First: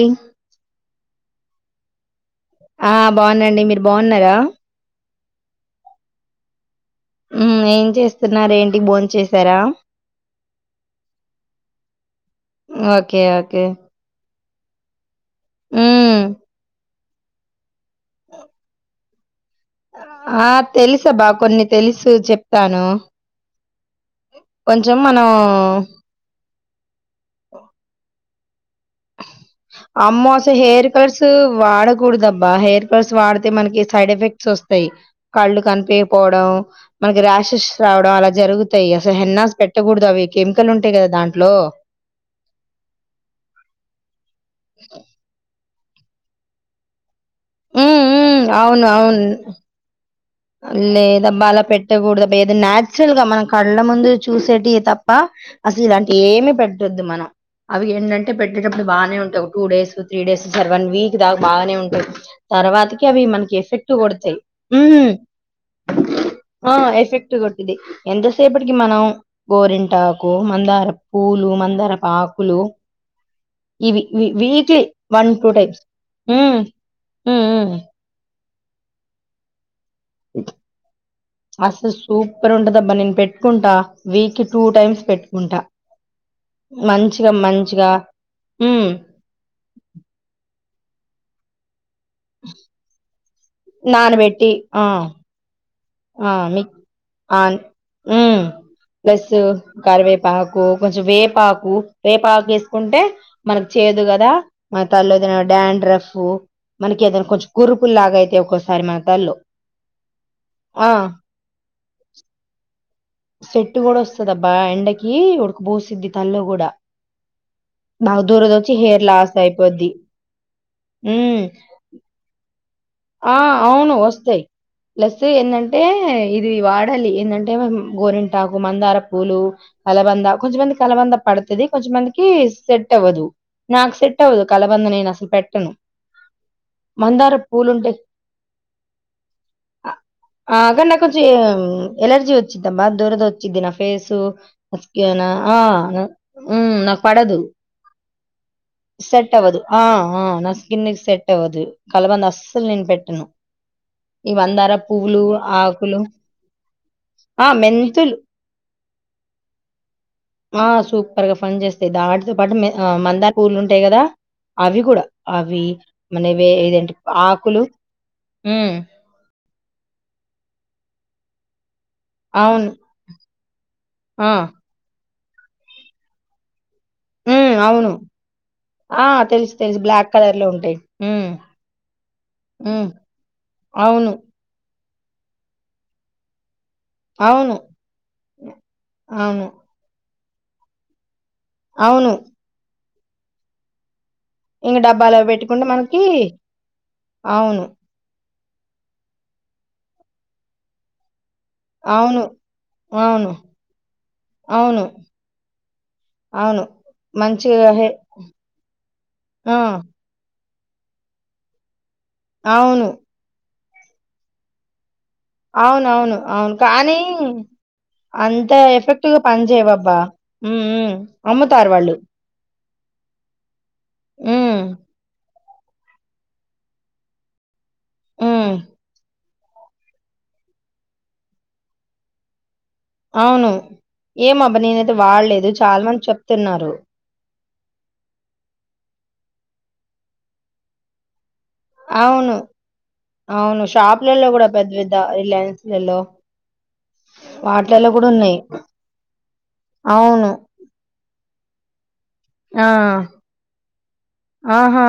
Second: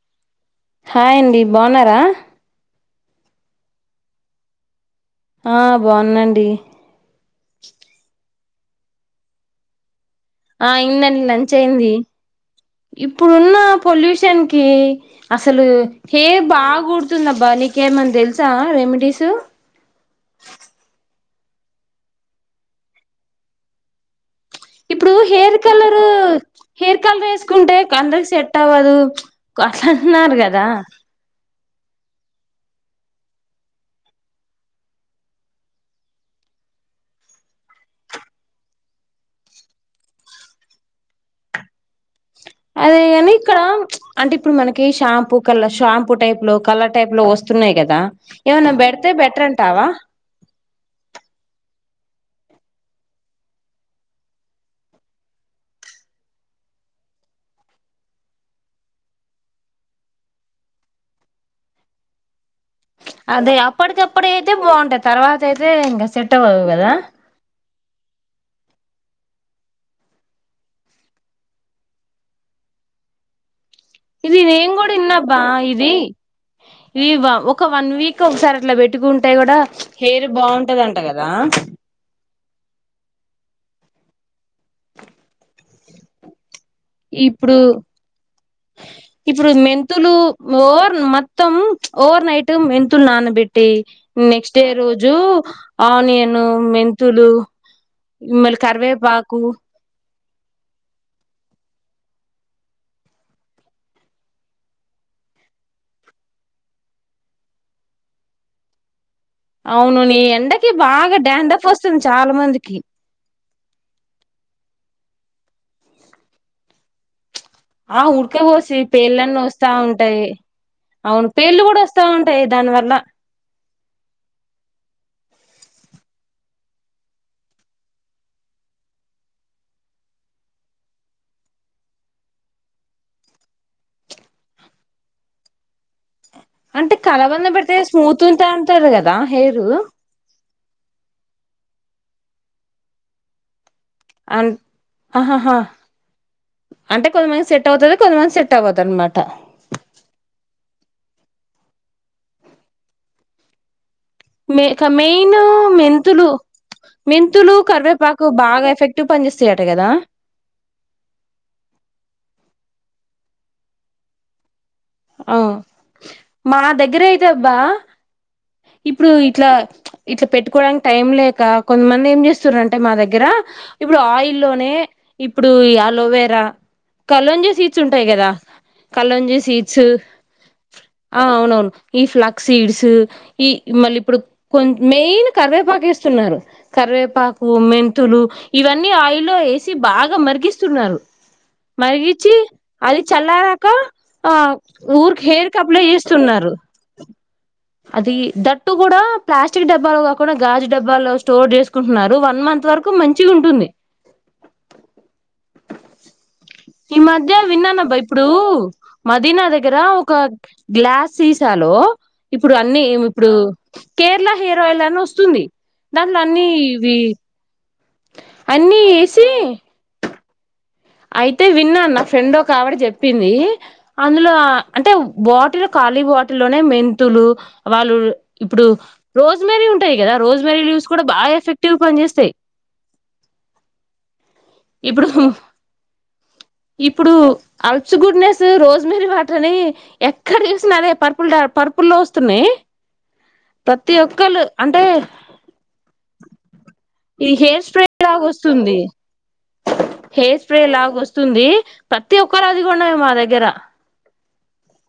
ఏ hi అండి బాగున్నారా ఆ బాగున్నా అండి మీరు బాగున్నారా ఆ బాగున్నాండి ఉమ్ ఏం చేస్ తున్నారు ఏంటి భోన్ చేసారా ఆ ఇందండి లంచ్ అయింది ఓకే ఇప్పుడున్న ఓకే పొల్యూషన్ కి అసలు ఉమ్ హే బాగున్ నోతుంది అబ్బా నీకు నీకు ఏమన్నా తెలుసా రెమెడీస్ తో ఆ తెలుసు అబ్బా కొన్ని తెలుసు చెప్తాను కొంచెం ఇప్పుడు మనం హెయిర్ కలరు హెయిర్ కలర్ వేసుకుంటే క అందర్ సెట్ అవ్వదు అట్లా ఆమ్మో అంటున్నారు అస్ కదా హెయిర్ కలర్స్ వాడద్ కూడదు అబ్బా హెయిర్ కర్స్ వాడితే మనకి సైడ్ ఎఫెక్ట్స్ వస్తాయి కళ్ళు కనిపియపోవడం మనకి ర్యాషెస్ రావడం అలా జరుగుతాయి అసలు హెన్నాస్ పెట్టగూడదు అవి కెమికల్ ఉంటాయి గదా దాంట్లో అదే గానీ ఇక్కడ అంటే ఇప్పుడు మనకి షాంపూ కలర్ షాంపూ టైప్ లో కలర్ టైప్ లో వస్ ఉమ్ గదా ఉమ్ ఇవన్ అవును బెడతే అవును బెట్రంటావా లేదబ్బా అలా పెట్టకూడదు ఏదో చురల్ గా మనం కళ్ళ ముందు చూసేటివి తప్ప అసలు ఇలాంటి ఏమి పెట్టొద్దు మనం అవి ఏంటంటే పెట్టేటప్పుడు బాగానే ఉంటాయి టూ డేస్ త్రీ డేస్ సరే వన్ వీక్ దాకా బాగానే ఉంటాంది తర్వాత అవి మనకి ఎఫెక్ట్ కొడతాయి సరే అండి సెట్ అవ్వదు కదా ఇది ఎంతసేపటికి మనం గోరింటాకు మందారపు పూలు మందారపు ఆకులు ఇవి వి ఇది నేను వీక్లీ కూడా ఇన్నా బా టైమ్స్. ఇది హ్మ్. ఇది బా హ్మ్. ఒక హ్మ్. వన్ వీక్ ఒకసారి అట్లా పెట్టుకుంటే కూడా హెయిర్ బావుంటదంట గా మస్త్ సూపర్ ఉంటాది అబ్బా నేను పెట్ పెట్టుకుంటా వీక్ టూ టైమ్స్ పెట్టుకుంటా మంచిగా ఇప్పుడు మంచిగా హ్మ్. ఇప్పుడు మెంతులు ఓ హ్మ్మ్ మొత్తం ఓవర్ నైట్ మెంతులు నానబెట్టు నానబెట్టి నెక్స్ట్ డే ఆ! రోజు ఆ! ఆనియన్ మిక్ మెంతులు ఆన్ మళ కరివేపాకు ఆకు కొంచెం వేపాకు వేపాకు వేసుకుంటే మనకి చేదు కదా మన తల్లో ఏదైనా డాండ్రఫ్ మనకి ఏదైనా కొంచెం కురుపులులాగా అయితే ఒక్కోసారి మన తలలో. అవును నీ ఎండకి ఆ! బాగా డ్యాండ్రఫ్ వస్తుంది చాలా మందికి సెట్టు కూడా వస్తద అబ్బా ఎండకి ఉడకపోసిద్ది తలలో కూడా ఆ ఉడక పోసి లాస్ పేర్లన్నీ వస్తా అయిపోద్ది. ఉంటాయి అవును హ్మ్. పేర్లు కూడా వస్తా ఉంటాయి దాని వల్ల ఆ అవును వస్తాయి ప్లస్ ఎందంటే అంటే ఇది వాడాలి ఏంటంటే గోరింటాకు మందార పూలు కలబంద కొంచెమంది కలబంద పడుతుంది కొంచెమందికి సెట్ అవ్వదు నాకు సెట్ అవ్వదు కలబంద నేను అసలు పెట్టను అంటే మందార కలబంద పెడి అయితే పూలుంటే స్మూత్ ఉంటే అంటారు కదా హెయిరు అ ఆ అగా నాకు కొంచెం ఎలర్జీ వచ్చిందబ్బ దురద వచ్చింది అం నా [unintelligible] ఆహాహా ఆ నాకు పడదు కొంత మందికి సెట్ అవ్వదు అనమాట సెట్ అవదు ఆ న స్కిన్ కి సెట్ అవుదు కలబంద అస్సలు నేను పెట్టను ఈ మ మందార పువ్వులు, మెయిన్ ఆకులు మెంతులు ఆ! మెంతులు మెంతుల్ కరివేపాకు బాగా ఎఫెక్టివ్ పనిచేస్తాయట కదా ఆ సూపర్ గా ఫని చేస్తాయి దాటితో పాటు మీ మందార పూలు ఉంటాయి కదా అవి కూడా ఆ అవి మనవి మా ఏదేంటి దగ్గర అయితే అబ్బా ఆకులు హ్మ్. ఇప్పుడు ఇట్లా ఇట్లా పెట్టుకోవడానికి టైం లేక కొంతమంది ఏం అవును. చేస్తురంటే మా దగ్గర ఇప్పుడు ఆ! ఆయిల్ల్లోనే ఇప్పుడు అలోవేరా కలోంజీ హ్మ్. సీడ్స్ అవును. ఉంటాయి కదా ఆ! కలోంజీ తెలుసు. తెలుసు. సీడ్స్ బ్లాక్ కలర్‌లో ఉంటాయి. ఆ హ్మ్. అవునవును ఈ ఫ్లక్స్ సీడ్స్ హ్మ్. మళ్ళీ అవును. ఇప్పుడు కొ మెయిన్ కరివేపాకేస్తున్నారు కరివేపాకు అవును. మెంతులు ఇవన్నీ ఆయిల్లో అవును. వేసి బాగా మరి తగ్గిస్తున్నారు అవును. మరిగిచ్చి అది చల్లారాక ఆ ఇంక డబ్బాలో ఊరకి హెయిర్ బెట్టుకుంటే కప్లే మనకి చేస్తున్నారు అవును దట్టు కూడా ప్లాస్టిక్ డబ్బాలు కాకుండా గాజు డబ్బాలు స్టోర్ చేసుకుంటున్నారు అవును. వన్ మంత్ వరకు మంచి అవును. ఉంటుంది అవును. అవును. ఈ మధ్య మంచిగా హె విన్నానబ్బా ఇప్పుడు మదీనా ఆ! దగ్గర ఒక గ్లాస్ తీసాలో ఇప్పుడు అన్నీ అవును. మీ ఇప్పుడు కేరళ హెయిర్ ఆయిల్ వస్తు అవునవును అవును కానీ అంత అన్ని ఎఫెక్ట్గా వేసి పని చేయవబ్బా హ్మ్. హ్మ్. అయితే అమ్ముతారు విన్నా వాళ్ళు. నా ఫ్రెండ్ ఒక కాబట్ చెప్పింది అందులో హ్మ్. అంటే వా వాటిలో ఖాళీ వాటిలోనే మెంతులు వాళ్ళు హ్మ్. ఇప్పుడు రోజ్మెరీ ఉంటాయి కదా రోజ్మెరీ లయూస్ కూడా బాగా ఎఫెక్టివ్గా పనిచేస్తాయి అవును ఏమ అబ్బ నేన అయిది ఇప్పుడు వాడలేదు చాలా మంది చెప్తున్నారు అల్స్ గుడ్నెస్ రోజ్ మరీ వాటర్ అని ఎక్కడ చూసిన అదే పర్ పుల్డా పరుపుల్లో అవును. వస్తున్నాయి అవును. ప్రతి షాపులలో ఒక్కలు గూడా పెద్ద అంటే పెద్ద రిలయన్స్‌లలో ఈ హెయిర్ స్ప్రే వాటిలలో గూడా లాగ ఉన్నాయి. వస్తుంది అవును. హెయిర్ స్ప్రే లాగ వస్తుంది ప్రతి ఒక్క రా అది ఆ! కూడా ఉండే మా దగ్గర ఆహా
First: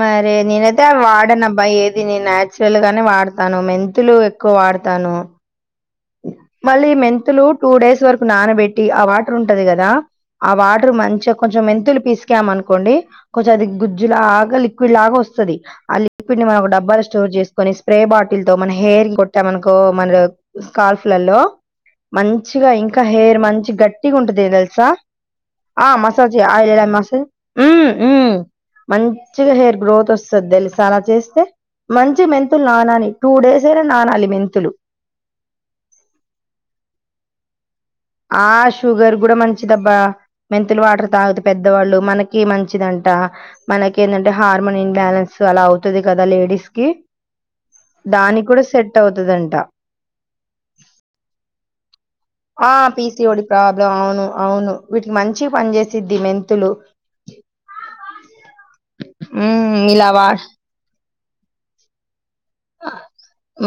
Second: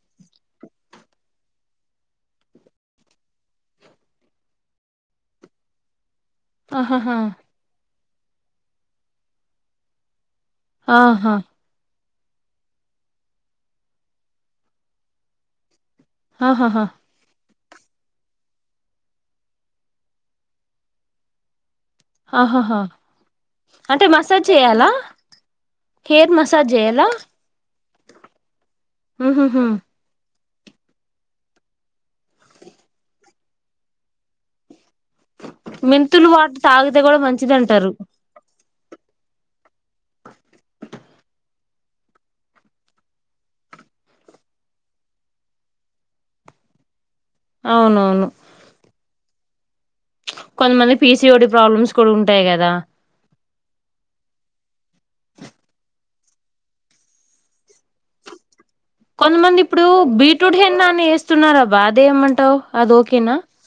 మరి నేనయితే అ వాడను అబ్బాయి ఏది నేను నాచురల్ గానే వాడతాను మెంతులు ఎక్కువ వాడతాను మళ్ళీ ఆహాహా మెంతులు టూ డేస్ వరకు నానబెట్టి ఆ వాటర్ ఉంటది కదా ఆ వాటర్ ఆహా మంచిగా కొంచెం మంతులు పసు కాయం అనుకోండి కొంచెం అది గుజ్జు లాగా లిక్విడ్ లాగా వస్తుంది అ ఇప్పుటి మన ఒక ఆహాహా డబ్బాలు స్టోర్ చేస్తే కొన్ని స్ప్రే బాటిల్ తో మన హెయిర్ కొట్టామనకో మన స్కార్ల్ఫ్లల్లో మంచిగా ఆహాహా ఇంకా హెయిర్ మంచి అంటే గట్టిగా ఉంటది మసాజ్ చేయాలా తెలుసా ఆ హెయిర్ మసాజ్ ఆ చేయాలా మసాజ్ ఉమ్ ఉమ్ మంచిగా ఉహుహు హెయిర్ గ్రోత్ వస్తు సేధ్ తెలుస అలా చేస్తే మంచి మెంతులు నానాలని టూ డేస్ అయినా నానాలి మెంతులు మెంతులు వాట తాగితే కూడా మంచిది అంటారు ఆ షుగర్ కూడా మంచిదబ్బా మెంతులు వాటర్ తాగుతు పెద్దవాళ్ళు మనకి మంచిదంట మనకి ఏంటంటే హార్మోన్ ఇన్ బ్యాలెన్స్ అలా అవుతుది కదా లేడీస్ కి అవునవును దాని కూడా సెట్ అవుతుదంట కొంతమంది పీసీ ఓడి ప్రాబ్లమ్స్ కూడా ఉం ఆ పీసిఓడి ప్రాబ్లం అవును అవును వీటికి మంచి పని చేసిద్ మెంత తెలు కొంతమంది ఇప్పుడు బీట్రూట్ హెన్నా అని వ థున్నారా బాధే ఏమం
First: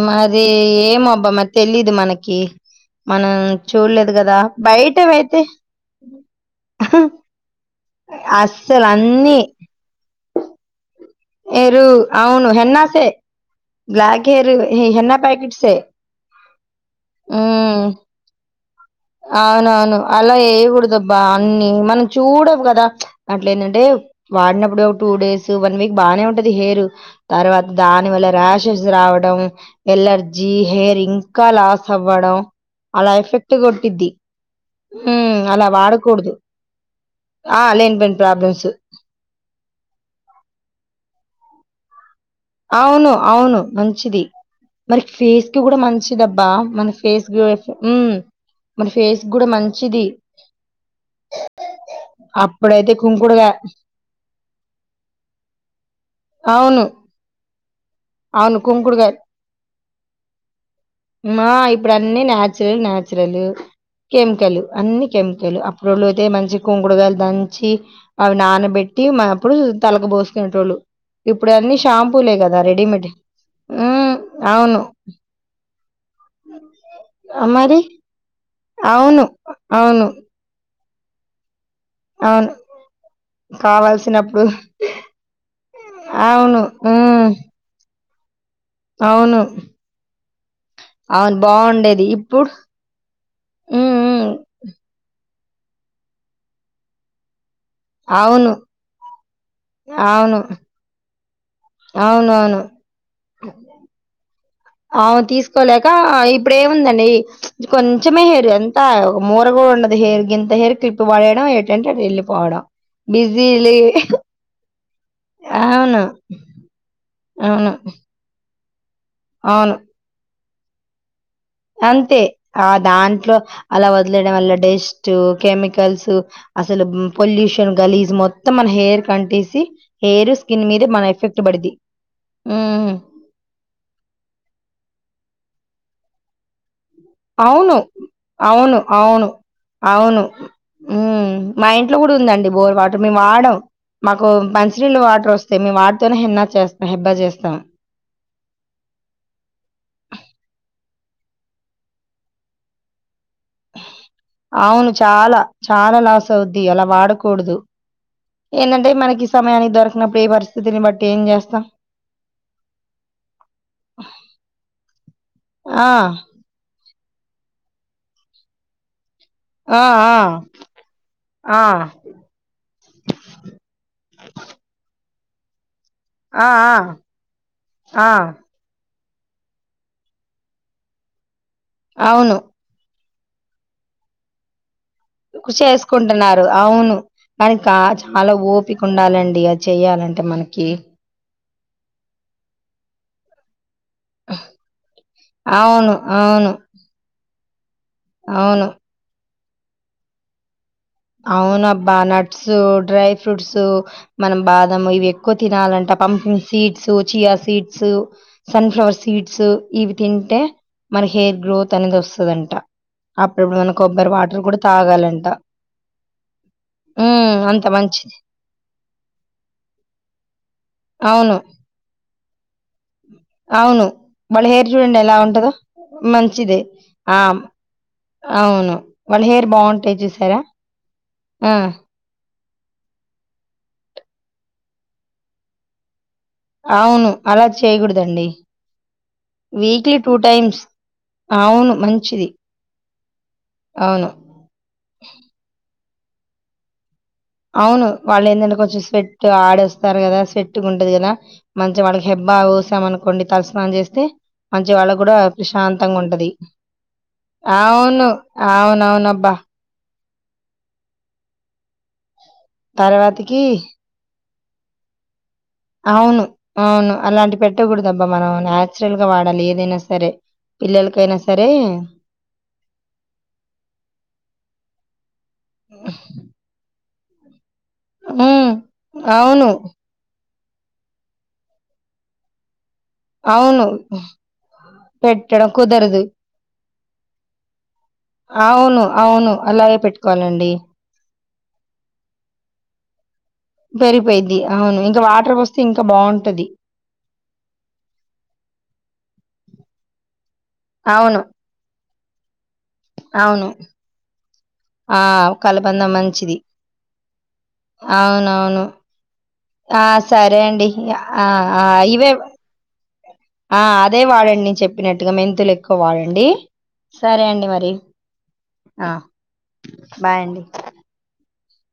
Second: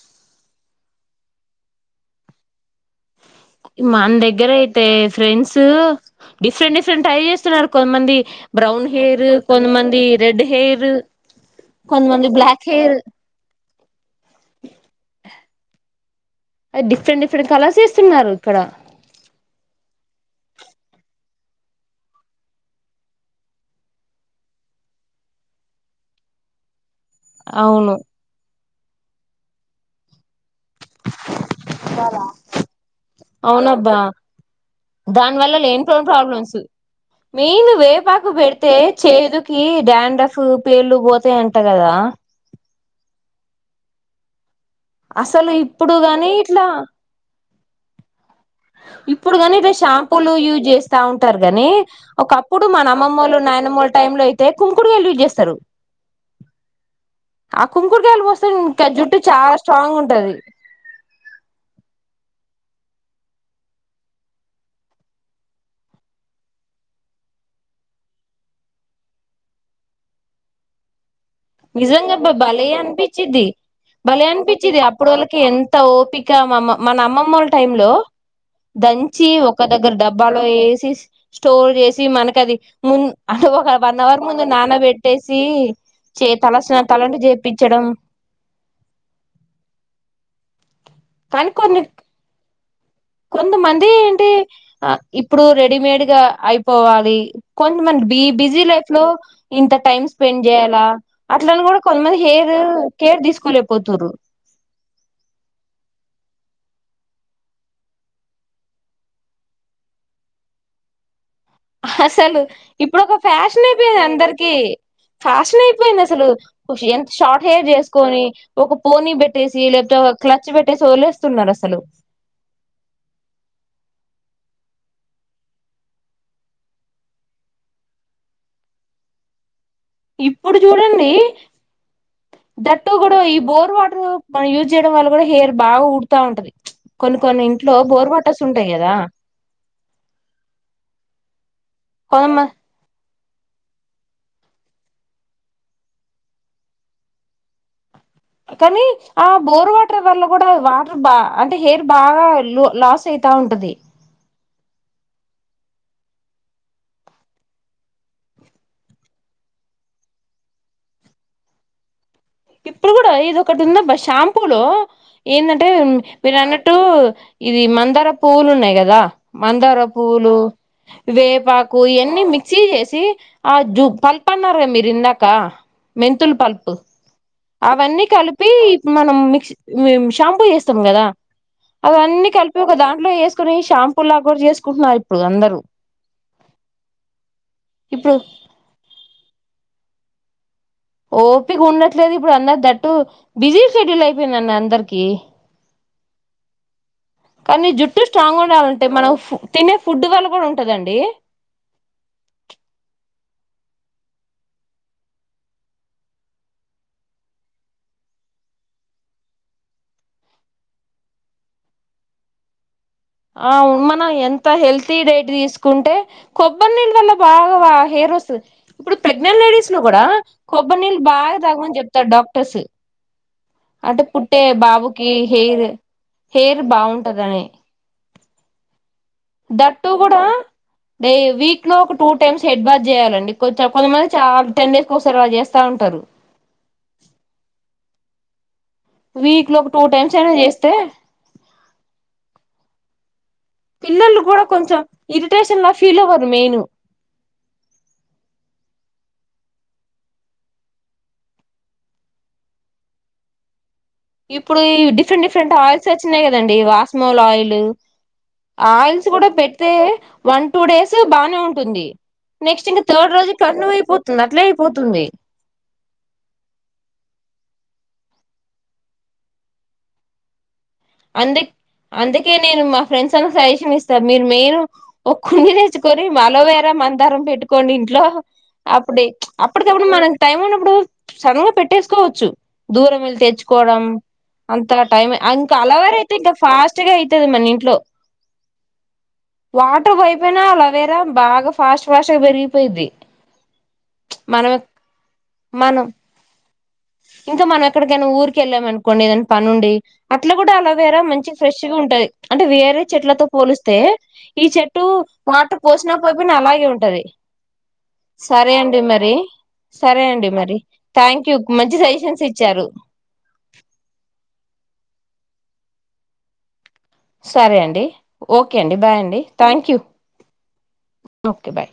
మది ఏమ బ బ మ తెలిదు మనకి మనం మన చూడలేదు కదా దగ్గర అయితే బయటవైతే ఫ్రెండ్స్ డిఫరెంట్ డిఫరెంట్ ట్రై చేస్తున్నారు కొంతమంది అస్సలు బ్రౌన్ హెయిర్ అన్ని కొంతమంది రెడ్ హెయిర్ ఏరు కొంతమంది అవును బ్లాక్ హెయిర్ హెన్నాస బ్లాక్ హేర్ ఎన్న ప్యాకెట్సే అది డిఫరెంట్ డిఫరెంట్ కలర్స్ ఉమ్ ఇస్తున్నారు ఇక్కడ అవునవును అలా వేయకూడదుబ్బా అన్ని మనం చూడవు కదా అట్ల ఏంటంటే వాడినప్పుడు ఒక టూ డేస్ వన్ వీక్ బానే ఉంటది హెయిరు తరవాతా అవును దాని వేల రా షాస్ రావడం ఎల్లర్ జీ హెయిర్ ఇంకా లాస్ అవ్వడం అలా ఎఫెక్ట్ కొ అబా దాని వల్లంట్లో వాడకూడదు. ప్రాబ్లమ్స్ ఆ! మెయిన్ లేనిపోని వేపాకు ప్రాబ్లమ్స్. పెడితే చేదుకి డాండఫ్ పేలు పోతాయి అంటా కదా అవును అవును మంచిది మరి ఫేస్ అసలు కి కూడ ఇప్పుడు గాని మంచిదబ్బా ఇట్లా మన ఫేస్ క ఉమ్ ఇప్పుడు కాని ఇ షాంపూలు యూజ్ చేస్తా ఉంటారు గానీ ఒకప్పుడు మాన అప్పుడైతే అమ్మమ్మలు కుంకుడుగాయ నాయనమ్మలు టైమ్ లో అయితే కుంకుడుగాయలు యూజ్ చేస్తరు అవును. కుంకుడ్కాయలు పోసై అవును. ఇంకా కుంకుడుగాయ జుట్టు చాలా స్ట్రాంగ్ ఉంటుంది ఉంటది మా ఇప్పుడు అన్నిీ నాచురల్ నాచురలు కెమికలు అన్ని కెమికలు అప్పుడోళ్ళు అయితే మంచి కుంకుడుగాయలు దంచి అవి నానబెట్టి మరప్పుడు తలలకు పోోసుకునేటోళ్ళు ఇప్పుడు అన్నిీ నిజంగా షాంపూలే కదా భలే రెడీమేడ్ అనిపించిద్ది ఉ అవును అంత ఓపిక మామ్మ మన అమ్మ ఆ, మోళ్ళ టైమ్ మరి లో అవును దంచి ఒక దగ్గర అవును డబ్బాలో వేసి స్టోర్ చేసి అవును మనకది మున్ హవొక వన్ అవర్ ముందు కావాల్సినప్పుడు నానబెట్టేసి చేతల అవును స్ తలంటు ఉమ్ చేపిచ్చడం అహ్ అవును అవును కానీ కొన్ని బావుండేది ఇప్పు కొంతమంది ఏంటి ఆ ఇప్ ఇప్పుడు రెడీమేడ్ గా అయిపోవాలి కొంతమంద్ బి అవును బిజీ లైఫ్ లో ఇంత టైం అవును స్పెండ్ జేయల అట్లని కూడా కొంతమంది హెయిర్ అవునవును కేర్ తీసుకోలేకపోతుర్రు అవు తీసుకోలేక ఇప్పుడెముందండి కొంచమే హెయిర్ ఎంత ఒక మూర కూడా ఉండదు హెయిర్ గింత హెయిర్ క్లిప్ పడేత్ అసలు ఇప్పుడు ఒక బిజీలీ ఫ్యాషనైపో యింది అందరికి ఫ్యాషన్ అవును. అయిపోయింది అసలు యెంత్ షార్ట్ హెయిర్ అవును. చేసుకొని ఒకప్ పోనీ బెట్టేసి అవును. లేపొతే ఓ క్లచ్ విడ్చి పెట్టేసి వొదిలెస్ అంతే ఆ దాంట్లో అల వదిలేయడం వల్ల జ్ డెస్ట్ కెమికల్స్ అసలు మ్ పొల్యూషన్ గలీజ్ మొత్తం మన హెయిర్ కంటేసి ఇప్పుడు చూడండి దట్టు హ్మ్. కూడా ఈ బోర్ వాటర్ మనం యూజ్ చేయడం వల్ల కూడా హెయిర్ బా బాగ ఊడతాఉంటది అవును అవును అవును అవును ఉ మా ఇంట్లో కూడా కొంతమ ఉందండి బోర్ వాటర్ మేమ్ వాడం మాకు మంచినీళ్ళు వాటర్ వస్తాయి మేము వాటితోనే హెన్న చేస్తాం హెడ్ బాత్ చేస్తాం కనీ ఆ బోర్ వాటర్ వల్ల కూడా వాటర్ బా అంటే హెయిర్ బాగా లాస్ అయితా ఉంటది అవును చాలా చాలా లాస్ అవుద్ది అలా వాడకూడదు ఏంటంటే మనకి సమయానికి దొరకనప్పుడు ఈ పరిస్థితిని బట్టి ఏం చేస్తాం ఇప్పుడు కూడా ఇదొక్కటి ఉందబ్బ షాంపూ లో ఏందంటే ఆ! మీరు అన్నట్టు ఇది మందార పువ్వులున్నాయి కదా మందార ఆ! ఆ! పూలు ఆ! వేపాకు ఇయన్నీ మిక్సీ చేసి ఆ జూ పల్పన్నారుగా మీరు ఇందాక్ క్క మెంతుల్ ఆ! ఆ! పల్ప్ అవన్నీ ఆ! కలిపి మనం మిక్సి షాంపూ చేస్తాం కదా అవన్నీ అవును. కలిపి ఓక దాంట్ ఇంట్లో చఏసుకొని శాంపులాగా కూడా చేస్ కృషి చేసుకుంటున్నారు అవును ఇప్పుడు కానికచాలా ఓపిక ఉండాలండి అది చెయాలంటే మనకి ఓపిగా ఉండట్లేదు ఇప్పుడు అందరు దట్టు బిజీ షెడ్యూల్ అయిపోయిందిన్న అందరికి అవును. అవును. కానీ జుట్ ట్రూస్ట్రాంగ్ అవును. ఉండాలంటే మనం తినే ఫుట్బల్ కూడా ఉంటదండి అవునబ్బా నట్స్ డ్రై ఫ్రూట్స్ మనం బాదం ఇవి ఎక్కువ తినాలంట pumpkin seeds chia seeds sunflower seeds ఇవి తింటే మన హెయిర్ గ్రోత్ అనేది వస్తుదంట ఆ మనం ఎంత హెల్తీ డైట్ తీసుకు కుంటే కొబ్బరి నీళ్ళ వల్ల హ్మ్. అంత బాగా హెయిర్ మంచిది. వస్తుంది ఇప్పుడు ప్రెగ్నెంట్ లేడీస్ లో కూడా కొబ్బరి నీళ్ళు అవును. బాగా తాగమని చెప్తారు డాక్టర్లలు సి అవును వాళ్ళ హెయిర్ చూడండి బాబుకి ఎలా ఉంటందో హెయిర్ మంచిది హెయిర్ ఆ బాగుంటదని అవును వాళ్ళ హెయిర్ దట్టు బాగుంటాయి కూడా చూసారా డే ఆ వీక్ లో ఒక టూ టైమ్స్ హెడ్ బాత్ చేయాలండి కొంతమంది చాలా టెన్ డేస్కి ఒకసారి అలా చేస్తా ఉంటారు అవును. అలా చేయగూడదండి. వీక్ లో ఒక టూ టైమ్స్ అయినా చేస్తే అవును. మంచిది. అవును. పిల్లలు కూడా కొంచెం ఇరిటేషన్ లా ఫీల్వరు మెయిను అవును వాళ్ళు ఏంటంటే కొంచెం స్వెట్ ఆడేస్తారు కదా స్వెట్గా ఉంటుది కదా మంచిగా వాళ్ళకి హెబ్బా పోసాం అనుకోండి తలస్నానం చేస్త ఇప్పుడు డిఫరెంట్ డిఫరెంట్ ఆయిల్స్ వచ్చినాయి కదండి వాస్మోల్ ఆయిల్ అవును. ఆయిల్స్ కూడా అవునవునబ్బా! పెడితే వన్ టూ డేస్ బానే ఉంటుంది నెక్స్ట్ ఇంకా థర్డ్ రోజు తర్వాతకి కర్ణం అయిపోతుందా అట్లే అయిపోతుంది అవును అవును అలాంటి పెట్టకూడదు అబ్బా మనం న్యాచురల్ గా వాడాలి ఏదైనా సరే పిల్లలకైనా అందు సరే అందుకే నేను మా ఫ్రెండ్స్ అంత సజెషన్ ఇస్తా మీరు మెయిను ఒక కుండి నేచ్చుకొని అలోవెరా మంత దరం పెట్ కోనీ ఇంట్లో హ్మ్. అప్పుడే అవును. అప్పటికప్పుడు మనం టైం ఉన్నప్పుడు సడన్ గా పెట్టేసుకోవచ్చు దూరం వెళ్ళి అవును. తెచ్చుకోవడం అంత టైం అన్ పెట్టడం కుదరదు. అలోవెరాఅయితే ఇంకా ఫాస్ట్ గా అవుతుది మన ఇంట్లో అవును అవును అలాగే వాటర్ పోయిపోయినా పెట్టుకోవాలండి అలోవేరా బాగా ఫాస్ట్ ఫాస్ట్గా పెరిగిపోయిద్ది పెరిగిపోయిద్ది మనం అవును ఇంకా వాటర్ వస్తే ఇంకా మనం బాగుంటది ఇంకా మనం ఎక్కడికైనా ఊరిక వెళ్ళామ అనుకోండి ఏదైనా పనిండి అ ఇట్ల కూడా అలోవేరా అవును. మంచి ఫ్రెష్ గా ఉంటుది అంటే వేరే చెట్లతో అవును. పోలిస్తే ఈ చెట్టు ఆ! మాటర్ కలబంద పోసినా పోయిపోయినా మంచిది. అలాగే ఉంటది సరే అవునవును. అండి మరి సరే అండి మరి థ్యాంక్ ఆ! యూ ఆ! మంచి ఇవే సజెషన్స్ ఇచ్చారు ఆ అదే వాడండి నేను చెప్పినట్టుగా మెంతులు ఎక్కువ వాడండి సరే అండి ఓకే అండి ఆ! బాయ్ అండి థ్యాంక్ యూ బాయ్ అండి. Okay bye